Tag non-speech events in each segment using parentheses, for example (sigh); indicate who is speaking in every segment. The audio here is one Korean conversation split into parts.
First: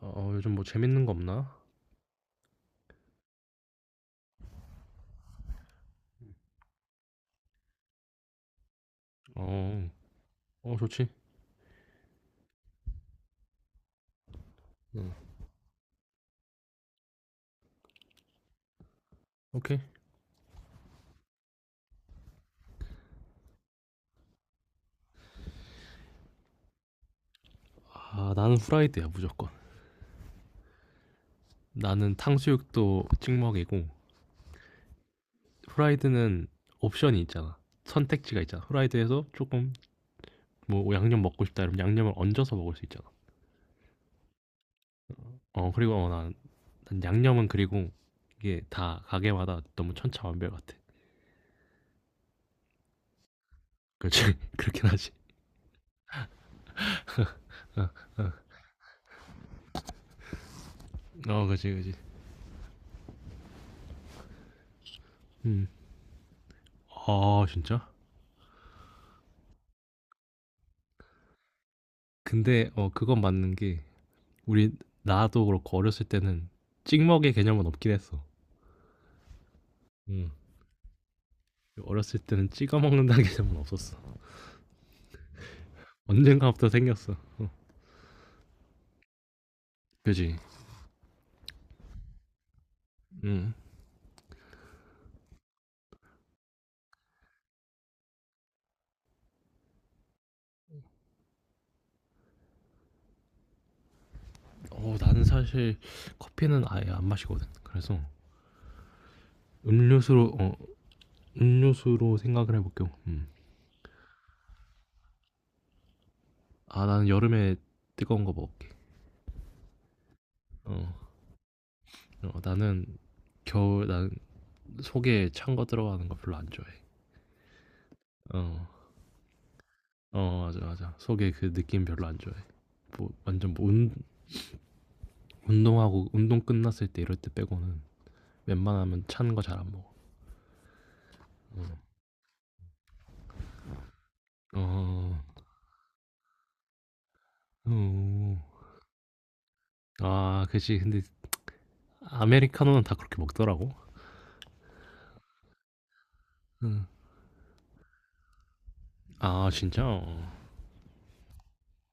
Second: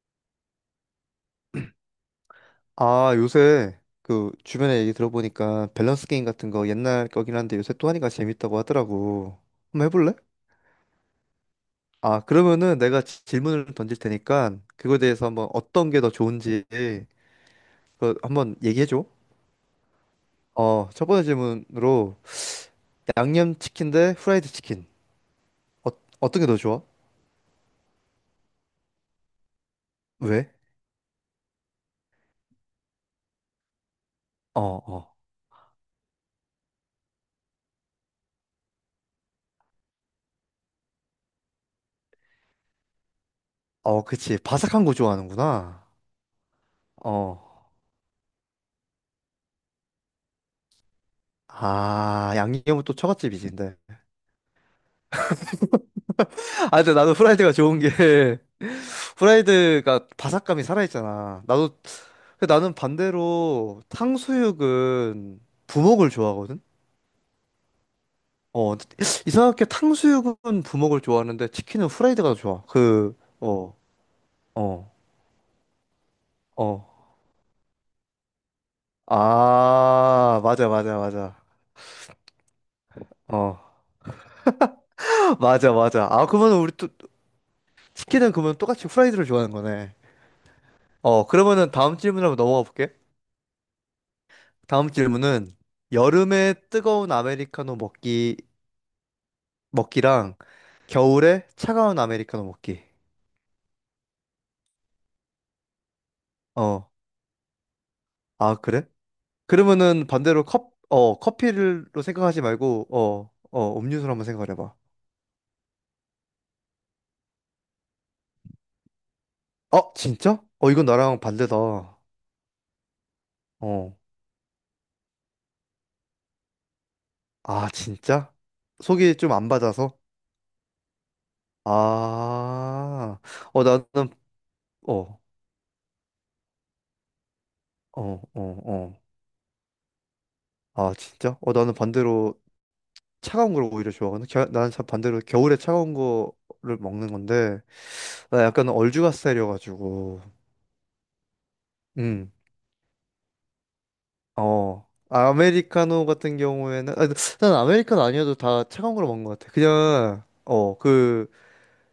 Speaker 1: 요즘 뭐 재밌는 거 없나?
Speaker 2: 아, 요새 그 주변에 얘기 들어보니까 밸런스 게임 같은 거 옛날 거긴 한데 요새 또 하니까 재밌다고 하더라고. 한번
Speaker 1: 어,
Speaker 2: 해볼래?
Speaker 1: 어, 좋지.
Speaker 2: 아, 그러면은 내가 질문을 던질 테니까 그거에
Speaker 1: 응,
Speaker 2: 대해서 한번 어떤 게 더 좋은지 그거 한번 얘기해줘.
Speaker 1: 오케이.
Speaker 2: 어, 첫 번째 질문으로 양념치킨 대 후라이드 치킨. 어, 어떤 게 더 좋아?
Speaker 1: 아, 나는 후라이드야, 무조건.
Speaker 2: 왜?
Speaker 1: 나는 탕수육도 찍먹이고,
Speaker 2: 어, 어.
Speaker 1: 후라이드는 옵션이 있잖아. 선택지가 있잖아. 후라이드에서 조금, 뭐, 양념 먹고 싶다 이러면 양념을 얹어서 먹을 수 있잖아.
Speaker 2: 어, 그치. 바삭한 거 좋아하는구나.
Speaker 1: 그리고 난
Speaker 2: 어.
Speaker 1: 양념은 그리고 이게 다 가게마다 너무 천차만별 같아.
Speaker 2: 아, 양념은 또 처갓집이지, 근데.
Speaker 1: 그렇지. (laughs) 그렇긴 하지.
Speaker 2: (laughs) 아, 근데 나도 후라이드가 좋은
Speaker 1: 어,
Speaker 2: 게 프라이드가 바삭함이 살아있잖아.
Speaker 1: 어 그렇지,
Speaker 2: 나도
Speaker 1: 그렇지.
Speaker 2: 근데 나는 반대로 탕수육은
Speaker 1: 음.
Speaker 2: 부먹을 좋아하거든.
Speaker 1: 아, 진짜?
Speaker 2: 어, 이상하게 탕수육은 부먹을 좋아하는데 치킨은 후라이드가 더 좋아.
Speaker 1: 근데,
Speaker 2: 그
Speaker 1: 그건 맞는
Speaker 2: 어
Speaker 1: 게, 우리
Speaker 2: 어
Speaker 1: 나도 그렇고 어렸을 때는
Speaker 2: 어.
Speaker 1: 찍먹의 개념은 없긴 했어. 응.
Speaker 2: 아, 맞아 맞아 맞아.
Speaker 1: 어렸을 때는 찍어 먹는다는 (laughs)
Speaker 2: 어
Speaker 1: 개념은 없었어.
Speaker 2: (laughs) 맞아 맞아. 아, 그러면
Speaker 1: 언젠가부터
Speaker 2: 우리 또
Speaker 1: 생겼어. 어.
Speaker 2: 치킨은 그러면 똑같이 후라이드를 좋아하는 거네.
Speaker 1: 그지.
Speaker 2: 어, 그러면은 다음 질문 한번 넘어가 볼게.
Speaker 1: 응.
Speaker 2: 다음 질문은 여름에 뜨거운 아메리카노 먹기 먹기랑 겨울에 차가운 아메리카노 먹기.
Speaker 1: 나는 사실 커피는 아예
Speaker 2: 어,
Speaker 1: 안 마시거든. 그래서
Speaker 2: 아, 그래? 그러면은
Speaker 1: 음료수로
Speaker 2: 반대로
Speaker 1: 어,
Speaker 2: 컵, 어, 커피로
Speaker 1: 음료수로
Speaker 2: 생각하지
Speaker 1: 생각을
Speaker 2: 말고,
Speaker 1: 해볼게요. 음.
Speaker 2: 어, 어, 음료수로 한번 생각을 해봐.
Speaker 1: 아, 나는 여름에 뜨거운 거 먹을게.
Speaker 2: 어, 진짜? 어,
Speaker 1: 어.
Speaker 2: 이건 나랑 반대다.
Speaker 1: 나는 겨울
Speaker 2: 어,
Speaker 1: 난 속에 찬 거 들어가는 거 별로 안 좋아해.
Speaker 2: 아, 진짜?
Speaker 1: 어.
Speaker 2: 속이 좀 안 받아서?
Speaker 1: 어 맞아 맞아 속에 그 느낌 별로 안 좋아해 뭐
Speaker 2: 아,
Speaker 1: 완전
Speaker 2: 어,
Speaker 1: 뭐
Speaker 2: 나는,
Speaker 1: 운,
Speaker 2: 어, 어,
Speaker 1: 운동하고 운동 끝났을 때 이럴 때 빼고는
Speaker 2: 어, 어.
Speaker 1: 웬만하면 찬 거 잘 안 먹어.
Speaker 2: 아, 진짜? 어, 나는
Speaker 1: 응.
Speaker 2: 반대로 차가운 걸 오히려 좋아하거든. 겨, 나는 참 반대로
Speaker 1: 어.
Speaker 2: 겨울에 차가운 거를 먹는 건데,
Speaker 1: 어.
Speaker 2: 나
Speaker 1: 어.
Speaker 2: 약간 얼죽가 스타일이어가지고,
Speaker 1: 아, 그치. 근데
Speaker 2: 음.
Speaker 1: 아메리카노는 다 그렇게 먹더라고.
Speaker 2: 어, 아, 아메리카노 같은
Speaker 1: 응.
Speaker 2: 경우에는, 아, 난 아메리카노 아니어도 다 차가운 걸 먹는 것
Speaker 1: 아,
Speaker 2: 같아.
Speaker 1: 진짜?
Speaker 2: 그냥,
Speaker 1: 어.
Speaker 2: 어, 그,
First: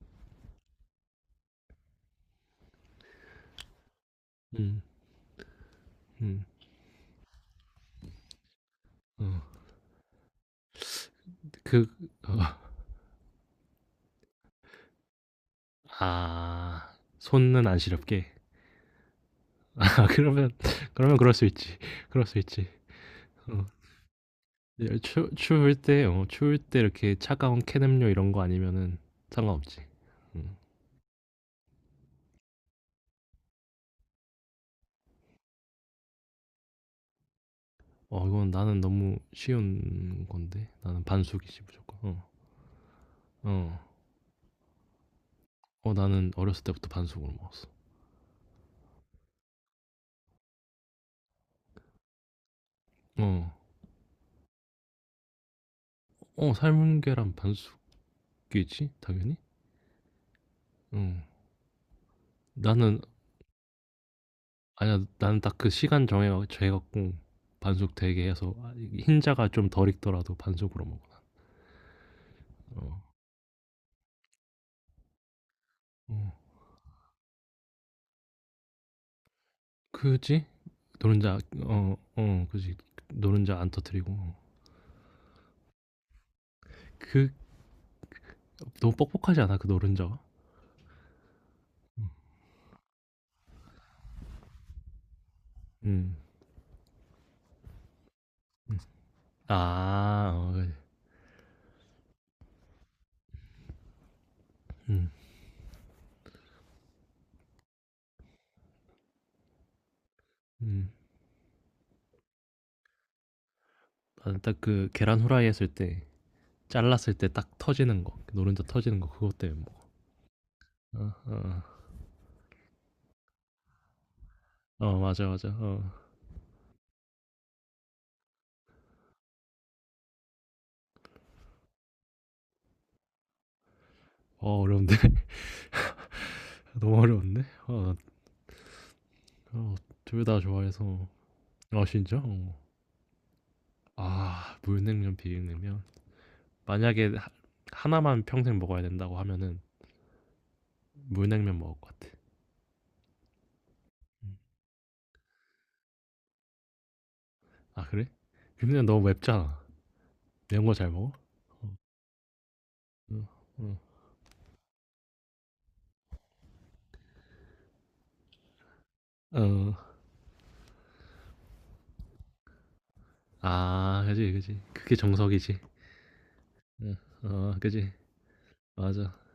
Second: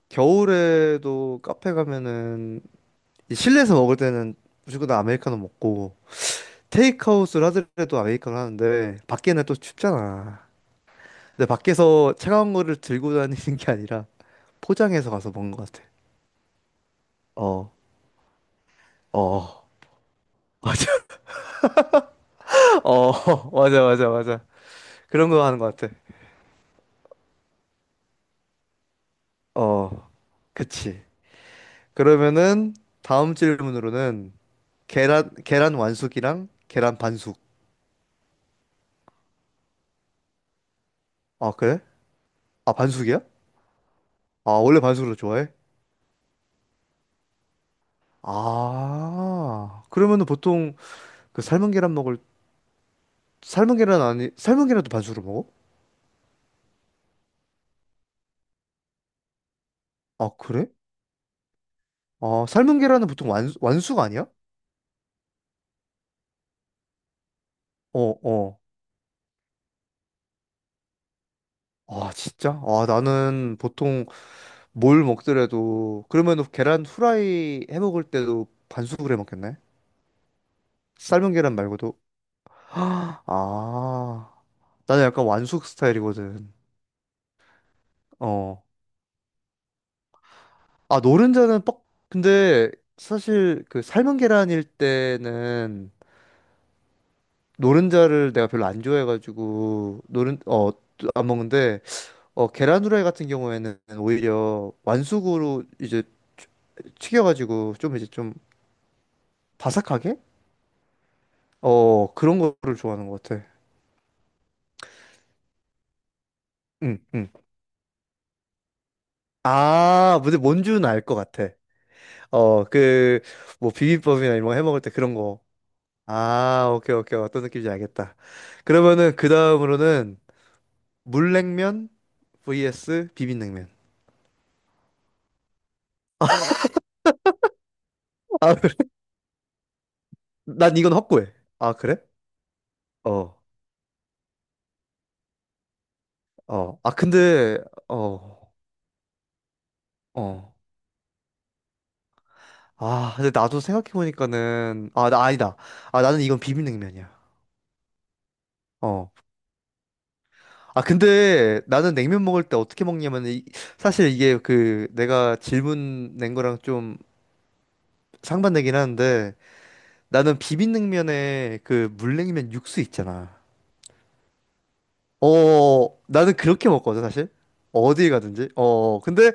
Speaker 2: 겨울에도 카페 가면은, 이 실내에서 먹을 때는
Speaker 1: 응.
Speaker 2: 무조건 다 아메리카노 먹고,
Speaker 1: 응.
Speaker 2: 테이크아웃을 하더라도 아메리카노 하는데,
Speaker 1: 어.
Speaker 2: 밖에는 또 춥잖아. 근데
Speaker 1: 그
Speaker 2: 밖에서 차가운
Speaker 1: 어.
Speaker 2: 거를 들고 다니는 게 아니라, 포장해서 가서 먹는 것 같아.
Speaker 1: 아. 손은
Speaker 2: 어,
Speaker 1: 안 시렵게.
Speaker 2: 어,
Speaker 1: (laughs) 아, 그러면
Speaker 2: (laughs)
Speaker 1: (laughs)
Speaker 2: 맞아.
Speaker 1: 그러면 그럴 수 있지. (laughs) 그럴 수 있지.
Speaker 2: 어, (laughs)
Speaker 1: 어.
Speaker 2: 맞아, 맞아, 맞아.
Speaker 1: 예,
Speaker 2: 그런 거 하는 것 같아.
Speaker 1: 추울 때 이렇게 차가운 캔 음료 이런 거 아니면은 상관없지.
Speaker 2: 어,
Speaker 1: 응.
Speaker 2: 그치. 그러면은 다음 질문으로는 계란 완숙이랑 계란 반숙.
Speaker 1: 어 이건 나는 너무 쉬운 건데. 나는
Speaker 2: 아,
Speaker 1: 반숙이지
Speaker 2: 그래?
Speaker 1: 무조건. 어.
Speaker 2: 아, 반숙이야?
Speaker 1: 어.
Speaker 2: 아, 원래 반숙을 좋아해?
Speaker 1: 어 나는 어렸을 때부터 반숙으로 먹었어.
Speaker 2: 아. 그러면은 보통 그 삶은 계란 먹을
Speaker 1: 어.
Speaker 2: 삶은 계란 아니 삶은 계란도 반숙으로 먹어?
Speaker 1: 어 삶은 계란 반숙이지 당연히.
Speaker 2: 아, 그래?
Speaker 1: 어.
Speaker 2: 아, 삶은
Speaker 1: 나는
Speaker 2: 계란은 보통 완 완숙 아니야?
Speaker 1: 아니야. 나는 딱 그 시간 정해 갖고 반숙
Speaker 2: 어,
Speaker 1: 되게 해서
Speaker 2: 어.
Speaker 1: 아 이 흰자가 좀 덜 익더라도 반숙으로 먹어.
Speaker 2: 아, 진짜? 아,
Speaker 1: 어.
Speaker 2: 나는 보통 뭘 먹더라도
Speaker 1: 어.
Speaker 2: 그러면은 계란 후라이 해 먹을 때도 반숙을 해 먹겠네.
Speaker 1: 그지?
Speaker 2: 삶은
Speaker 1: 노른자
Speaker 2: 계란
Speaker 1: 어
Speaker 2: 말고도.
Speaker 1: 어
Speaker 2: (gasps)
Speaker 1: 그지. 노른자 안 터뜨리고.
Speaker 2: 아.
Speaker 1: 어.
Speaker 2: 나는 약간 완숙 스타일이거든.
Speaker 1: 그
Speaker 2: 어.
Speaker 1: 너무 뻑뻑하지 않아? 그 노른자가?
Speaker 2: 아, 노른자는 뻑. 근데 사실 그 삶은 계란일 때는
Speaker 1: 음.
Speaker 2: 노른자를 내가 별로 안 좋아해가지고
Speaker 1: 아.
Speaker 2: 노른
Speaker 1: 어
Speaker 2: 어
Speaker 1: 그지.
Speaker 2: 안 먹는데 어 계란 후라이 같은 경우에는 오히려
Speaker 1: 음.
Speaker 2: 완숙으로 이제 튀- 튀겨가지고 좀 이제 좀 바삭하게
Speaker 1: 음.
Speaker 2: 어 그런 거를 좋아하는 것 같아.
Speaker 1: 나는 딱 그 계란 후라이 했을 때
Speaker 2: 응,
Speaker 1: 잘랐을 때
Speaker 2: 응.
Speaker 1: 딱 터지는 거 그 노른자 터지는 거 그것 때문에 먹어
Speaker 2: 아, 근데 뭔 줄은
Speaker 1: 어,
Speaker 2: 알 것 같아.
Speaker 1: 어,
Speaker 2: 어, 그, 뭐, 비빔밥이나 이런 거 해 먹을 때
Speaker 1: 어
Speaker 2: 그런
Speaker 1: 맞아
Speaker 2: 거.
Speaker 1: 맞아 어,
Speaker 2: 아, 오케이, 오케이. 어떤 느낌인지 알겠다. 그러면은 그 다음으로는 물냉면 vs 비빔냉면.
Speaker 1: 어 어려운데 (laughs) 너무 어려운데 어,
Speaker 2: 아, 그래.
Speaker 1: 어, 둘 다
Speaker 2: 난 이건
Speaker 1: 좋아해서
Speaker 2: 확고해. 아,
Speaker 1: 아
Speaker 2: 그래?
Speaker 1: 진짜 어.
Speaker 2: 어,
Speaker 1: 아 물냉면 비빔냉면
Speaker 2: 어. 아,
Speaker 1: 만약에
Speaker 2: 근데,
Speaker 1: 하나만
Speaker 2: 어,
Speaker 1: 평생 먹어야 된다고 하면은
Speaker 2: 어.
Speaker 1: 물냉면 먹을 것 같아
Speaker 2: 아, 근데 나도
Speaker 1: 음.
Speaker 2: 생각해보니까는, 아, 나 아니다. 아, 나는 이건 비빔냉면이야.
Speaker 1: 아 그래 비빔냉면 너무
Speaker 2: 어.
Speaker 1: 맵잖아 매운 거
Speaker 2: 아,
Speaker 1: 잘 먹어
Speaker 2: 근데
Speaker 1: 어,
Speaker 2: 나는 냉면 먹을 때 어떻게
Speaker 1: 어,
Speaker 2: 먹냐면, 이,
Speaker 1: 어.
Speaker 2: 사실 이게 그 내가 질문 낸 거랑 좀 상반되긴 하는데,
Speaker 1: 어.
Speaker 2: 나는 비빔냉면에 그 물냉면 육수 있잖아.
Speaker 1: 아, 그지, 그지. 그게 정석이지.
Speaker 2: 어, 나는 그렇게
Speaker 1: 어,
Speaker 2: 먹거든, 사실.
Speaker 1: 어, 그지.
Speaker 2: 어디 가든지. 어,
Speaker 1: 맞아.
Speaker 2: 근데,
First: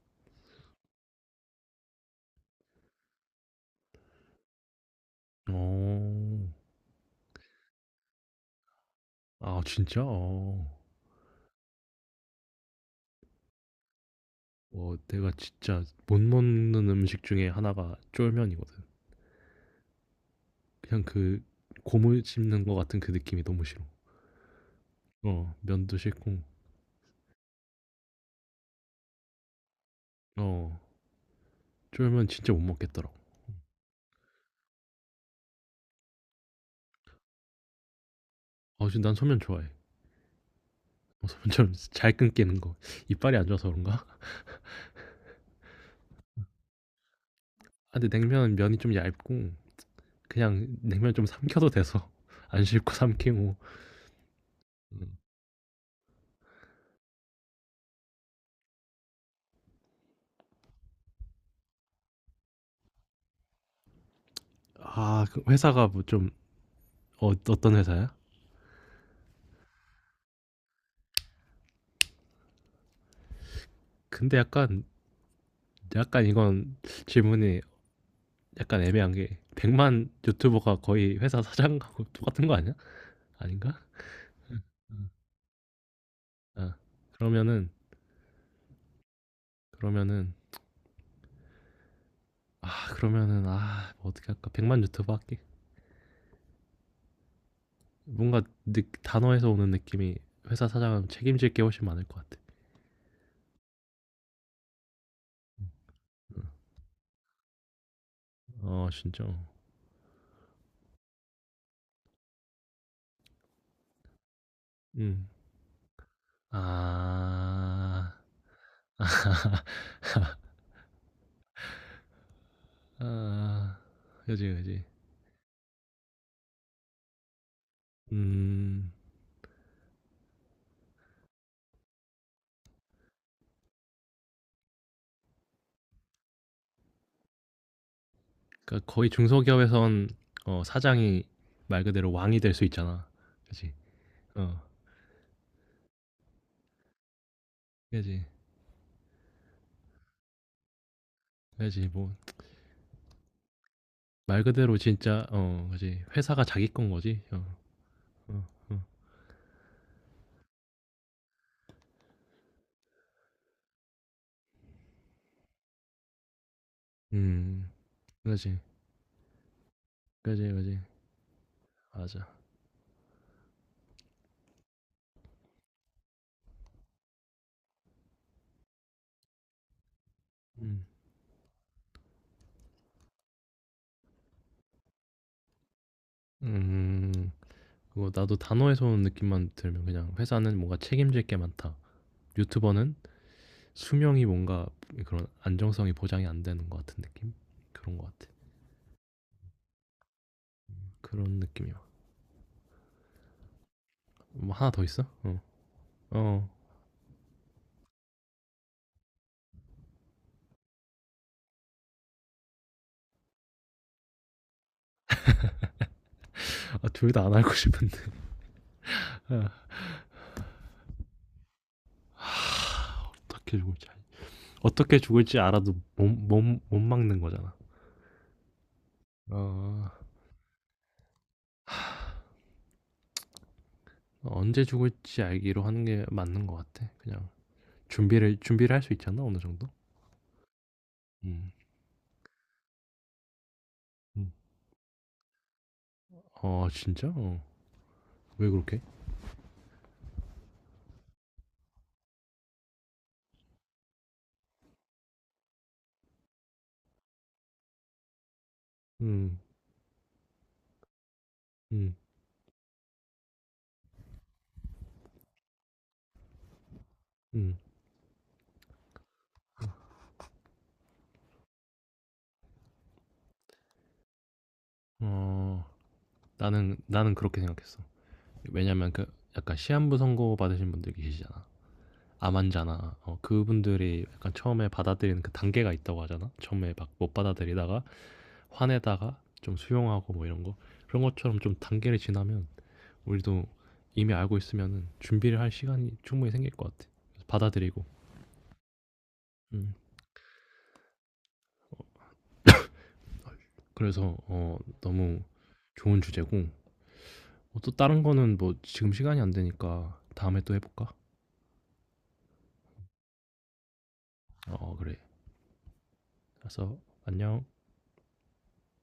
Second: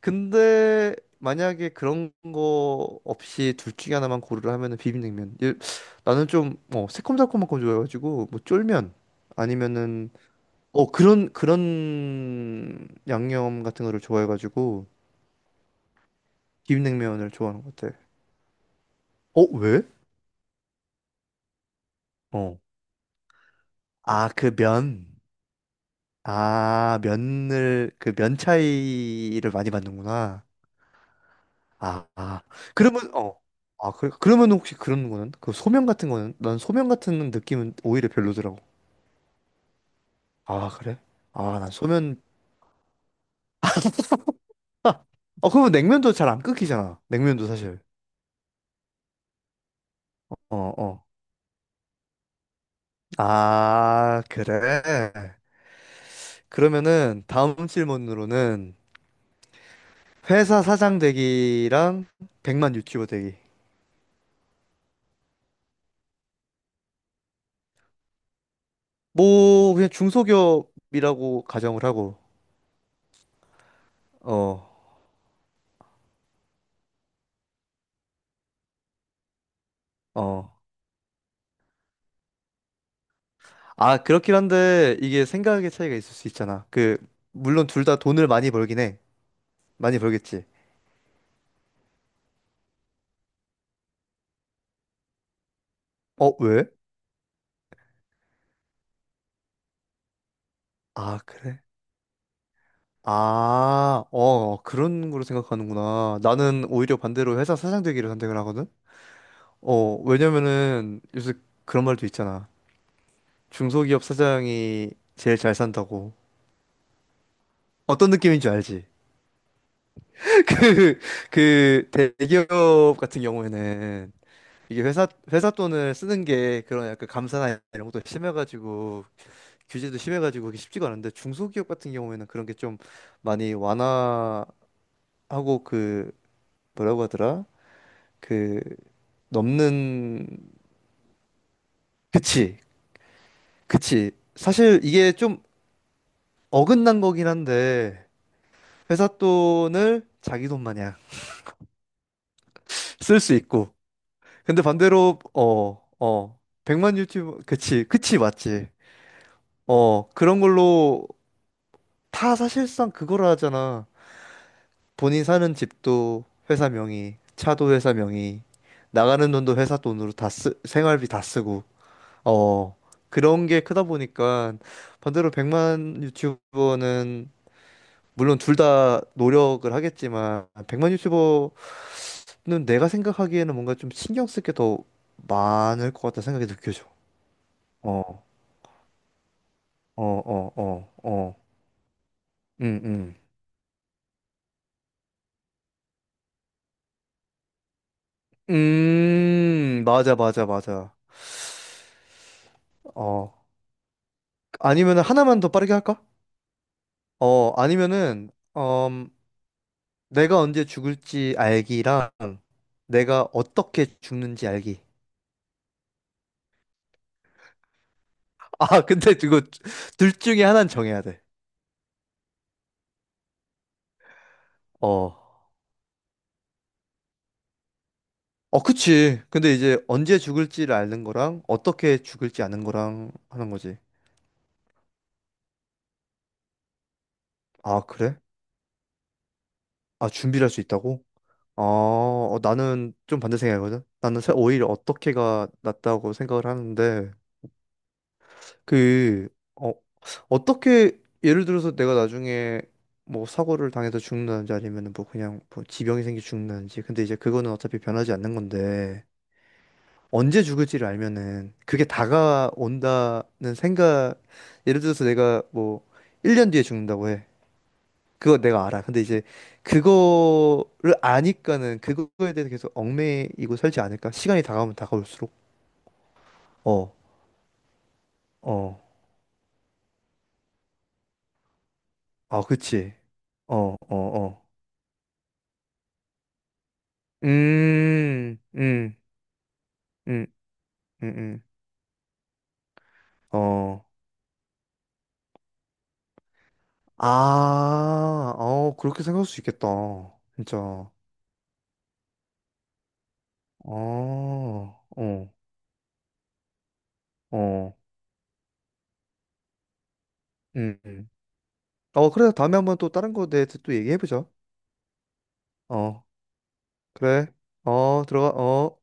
Speaker 2: 근데, 만약에 그런 거 없이 둘 중에 하나만 고르라 하면은 비빔냉면. 예, 나는
Speaker 1: 어.
Speaker 2: 좀, 어, 새콤달콤한 거 좋아해가지고, 뭐, 쫄면,
Speaker 1: 아 진짜?
Speaker 2: 아니면은,
Speaker 1: 어.
Speaker 2: 어, 그런, 그런 양념 같은 거를 좋아해가지고,
Speaker 1: 어 내가 진짜 못 먹는 음식
Speaker 2: 비빔냉면을
Speaker 1: 중에
Speaker 2: 좋아하는 것
Speaker 1: 하나가
Speaker 2: 같아.
Speaker 1: 쫄면이거든.
Speaker 2: 어, 왜?
Speaker 1: 그냥 그 고물
Speaker 2: 어.
Speaker 1: 씹는 것 같은 그 느낌이 너무 싫어.
Speaker 2: 아, 그 면.
Speaker 1: 어. 면도 싫고.
Speaker 2: 아, 면을, 그 면 차이를 많이 받는구나.
Speaker 1: 어.
Speaker 2: 아,
Speaker 1: 쫄면
Speaker 2: 아.
Speaker 1: 진짜 못
Speaker 2: 그러면
Speaker 1: 먹겠더라고.
Speaker 2: 어. 아, 그, 그러면 혹시 그런 거는? 그 소면 같은 거는? 난 소면 같은 느낌은 오히려 별로더라고.
Speaker 1: 아 진짜 난 소면 좋아해.
Speaker 2: 아, 그래?
Speaker 1: 어
Speaker 2: 아, 난
Speaker 1: 소면처럼 (laughs) 잘
Speaker 2: 소면
Speaker 1: 끊기는 거. 이빨이 안 좋아서 그런가?
Speaker 2: 아, 어, 그러면 냉면도 잘 안 끓기잖아. 냉면도 사실.
Speaker 1: 아 근데 냉면은 면이 좀 얇고
Speaker 2: 어,
Speaker 1: 그냥
Speaker 2: 어.
Speaker 1: 냉면 좀 삼켜도 돼서 (laughs) 안 씹고 삼키고.
Speaker 2: 아,
Speaker 1: 음.
Speaker 2: 그래. 그러면은 다음 질문으로는 회사 사장 되기랑 100만 유튜버 되기.
Speaker 1: 아 그 회사가 뭐 좀 어떤 회사야?
Speaker 2: 뭐 그냥 중소기업이라고 가정을 하고.
Speaker 1: 근데
Speaker 2: 어,
Speaker 1: 약간 이건 질문이 약간 애매한 게 100만
Speaker 2: 어.
Speaker 1: 유튜버가 거의 회사 사장하고 똑같은 거 아니야? 아닌가?
Speaker 2: 아, 그렇긴 한데 이게 생각의 차이가 있을 수 있잖아.
Speaker 1: 아
Speaker 2: 그 물론
Speaker 1: 그러면은
Speaker 2: 둘 다 돈을 많이 벌긴 해. 많이
Speaker 1: 그러면은
Speaker 2: 벌겠지.
Speaker 1: 아 그러면은 아뭐 어떻게 할까? 100만 유튜버 할게.
Speaker 2: 어, 왜?
Speaker 1: 뭔가 단어에서 오는 느낌이 회사 사장은
Speaker 2: 아,
Speaker 1: 책임질 게
Speaker 2: 그래?
Speaker 1: 훨씬 많을 것 같아.
Speaker 2: 아, 어, 그런 거로 생각하는구나. 나는 오히려 반대로 회사 사장 되기를 선택을 하거든.
Speaker 1: 어 진짜.
Speaker 2: 어, 왜냐면은 요새 그런 말도 있잖아. 중소기업 사장이
Speaker 1: 음.
Speaker 2: 제일 잘 산다고. 어떤
Speaker 1: 아.
Speaker 2: 느낌인 줄 알지? (laughs) 그, 그 대기업 같은
Speaker 1: 아.
Speaker 2: 경우에는
Speaker 1: 그지
Speaker 2: 이게
Speaker 1: 그지.
Speaker 2: 회사 돈을 쓰는 게 그런 약간 감사나 이런 것도
Speaker 1: 음.
Speaker 2: 심해가지고 규제도 심해가지고 그게 쉽지가 않은데 중소기업 같은 경우에는 그런 게 좀 많이 완화하고 그 뭐라고 하더라? 그
Speaker 1: 그러니까 거의 중소기업에선
Speaker 2: 넘는
Speaker 1: 사장이 말 그대로 왕이 될
Speaker 2: 그치
Speaker 1: 수 있잖아. 그지?
Speaker 2: 그치
Speaker 1: 어.
Speaker 2: 사실 이게 좀 어긋난 거긴 한데
Speaker 1: 그지.
Speaker 2: 회사 돈을 자기 돈 마냥
Speaker 1: 그지. 뭐
Speaker 2: 쓸 수 있고
Speaker 1: 말
Speaker 2: 근데
Speaker 1: 그대로
Speaker 2: 반대로
Speaker 1: 진짜
Speaker 2: 어
Speaker 1: 그지.
Speaker 2: 어
Speaker 1: 회사가 자기
Speaker 2: 백
Speaker 1: 건
Speaker 2: 만
Speaker 1: 거지.
Speaker 2: 유튜브
Speaker 1: 어.
Speaker 2: 그치 그치
Speaker 1: 어.
Speaker 2: 맞지
Speaker 1: 어.
Speaker 2: 어 그런 걸로 다 사실상 그거라 하잖아 본인 사는 집도 회사 명의,
Speaker 1: 음.
Speaker 2: 차도 회사 명의,
Speaker 1: 그지.
Speaker 2: 나가는 돈도 회사 돈으로 다
Speaker 1: 그지,
Speaker 2: 쓰,
Speaker 1: 그지.
Speaker 2: 생활비 다 쓰고,
Speaker 1: 맞아.
Speaker 2: 어, 그런 게 크다 보니까 반대로 100만 유튜버는 물론 둘 다 노력을 하겠지만
Speaker 1: 음.
Speaker 2: 100만 유튜버는 내가 생각하기에는 뭔가 좀 신경 쓸 게 더 많을 것 같다는 생각이 느껴져.
Speaker 1: 음.
Speaker 2: 어,
Speaker 1: 뭐 나도 단어에서 오는 느낌만 들면
Speaker 2: 어,
Speaker 1: 그냥
Speaker 2: 어,
Speaker 1: '회사는 뭔가
Speaker 2: 어,
Speaker 1: 책임질 게
Speaker 2: 어.
Speaker 1: 많다.'
Speaker 2: 음,
Speaker 1: 유튜버는
Speaker 2: 음.
Speaker 1: 수명이 뭔가 그런 안정성이 보장이 안 되는 것 같은 느낌? 그런 것 같아.
Speaker 2: 맞아, 맞아, 맞아.
Speaker 1: 그런 느낌이야.
Speaker 2: 어.
Speaker 1: 뭐나더
Speaker 2: 아니면
Speaker 1: 있어? 어.
Speaker 2: 하나만 더 빠르게 할까?
Speaker 1: 어.
Speaker 2: 어, 아니면은, 음, 내가 언제 죽을지 알기랑 내가 어떻게 죽는지 알기.
Speaker 1: 아 둘 다 안 알고 싶은데 (laughs)
Speaker 2: (laughs) 아, 근데 이거 둘 중에 하나는 정해야 돼.
Speaker 1: 어떻게 죽을지 알 어떻게
Speaker 2: 어.
Speaker 1: 죽을지 알아도 못 막는 거잖아.
Speaker 2: 어, 그치. 근데 이제
Speaker 1: 어.
Speaker 2: 언제 죽을지를 아는 거랑 어떻게 죽을지 아는 거랑 하는 거지.
Speaker 1: 언제 죽을지 알기로 하는 게 맞는 것 같아. 그냥
Speaker 2: 아, 그래?
Speaker 1: 준비를 할 수 있잖아 어느 정도.
Speaker 2: 아, 준비를 할 수 있다고?
Speaker 1: 음.
Speaker 2: 아, 어, 나는 좀 반대 생각이거든. 나는
Speaker 1: 음.
Speaker 2: 오히려 어떻게가 낫다고 생각을
Speaker 1: 어 진짜?
Speaker 2: 하는데,
Speaker 1: 어. 왜 그렇게?
Speaker 2: 그, 어, 어떻게, 예를 들어서 내가 나중에 뭐 사고를 당해서 죽는다든지 아니면 뭐 그냥 뭐 지병이 생겨 죽는다든지. 근데 이제 그거는 어차피 변하지 않는 건데,
Speaker 1: 음.
Speaker 2: 언제 죽을지를 알면은 그게
Speaker 1: 음.
Speaker 2: 다가온다는 생각, 예를 들어서 내가 뭐 1년 뒤에 죽는다고 해.
Speaker 1: 음.
Speaker 2: 그거 내가 알아. 근데 이제 그거를 아니까는 그거에 대해서 계속 얽매이고 살지 않을까? 시간이 다가오면 다가올수록.
Speaker 1: 어 나는
Speaker 2: 어,
Speaker 1: 나는 그렇게 생각했어.
Speaker 2: 어.
Speaker 1: 왜냐면 그 약간 시한부 선고 받으신 분들 계시잖아.
Speaker 2: 아, 그치.
Speaker 1: 암환자나
Speaker 2: 어, 어,
Speaker 1: 그분들이 약간
Speaker 2: 어.
Speaker 1: 처음에 받아들이는 그 단계가 있다고 하잖아. 처음에 막 못 받아들이다가
Speaker 2: 음, 음,
Speaker 1: 화내다가 좀 수용하고
Speaker 2: 음,
Speaker 1: 뭐 이런 거 그런
Speaker 2: 음,
Speaker 1: 것처럼
Speaker 2: 음.
Speaker 1: 좀 단계를 지나면 우리도
Speaker 2: 어,
Speaker 1: 이미 알고 있으면 준비를 할 시간이 충분히 생길 것 같아. 그래서
Speaker 2: 아,
Speaker 1: 받아들이고.
Speaker 2: 어, 그렇게 생각할 수 있겠다.
Speaker 1: 음.
Speaker 2: 진짜. 어,
Speaker 1: 그래서
Speaker 2: 어,
Speaker 1: 너무 좋은 주제고 또
Speaker 2: 어,
Speaker 1: 다른 거는 뭐 지금 시간이 안 되니까 다음에 또
Speaker 2: 음,
Speaker 1: 해볼까?
Speaker 2: 음. 어, 그래. 다음에 한번 또 다른 거에 대해서 또 얘기해보자.
Speaker 1: 어 그래.
Speaker 2: 어,
Speaker 1: 알았어.
Speaker 2: 그래.
Speaker 1: 안녕.
Speaker 2: 어, 들어가, 어.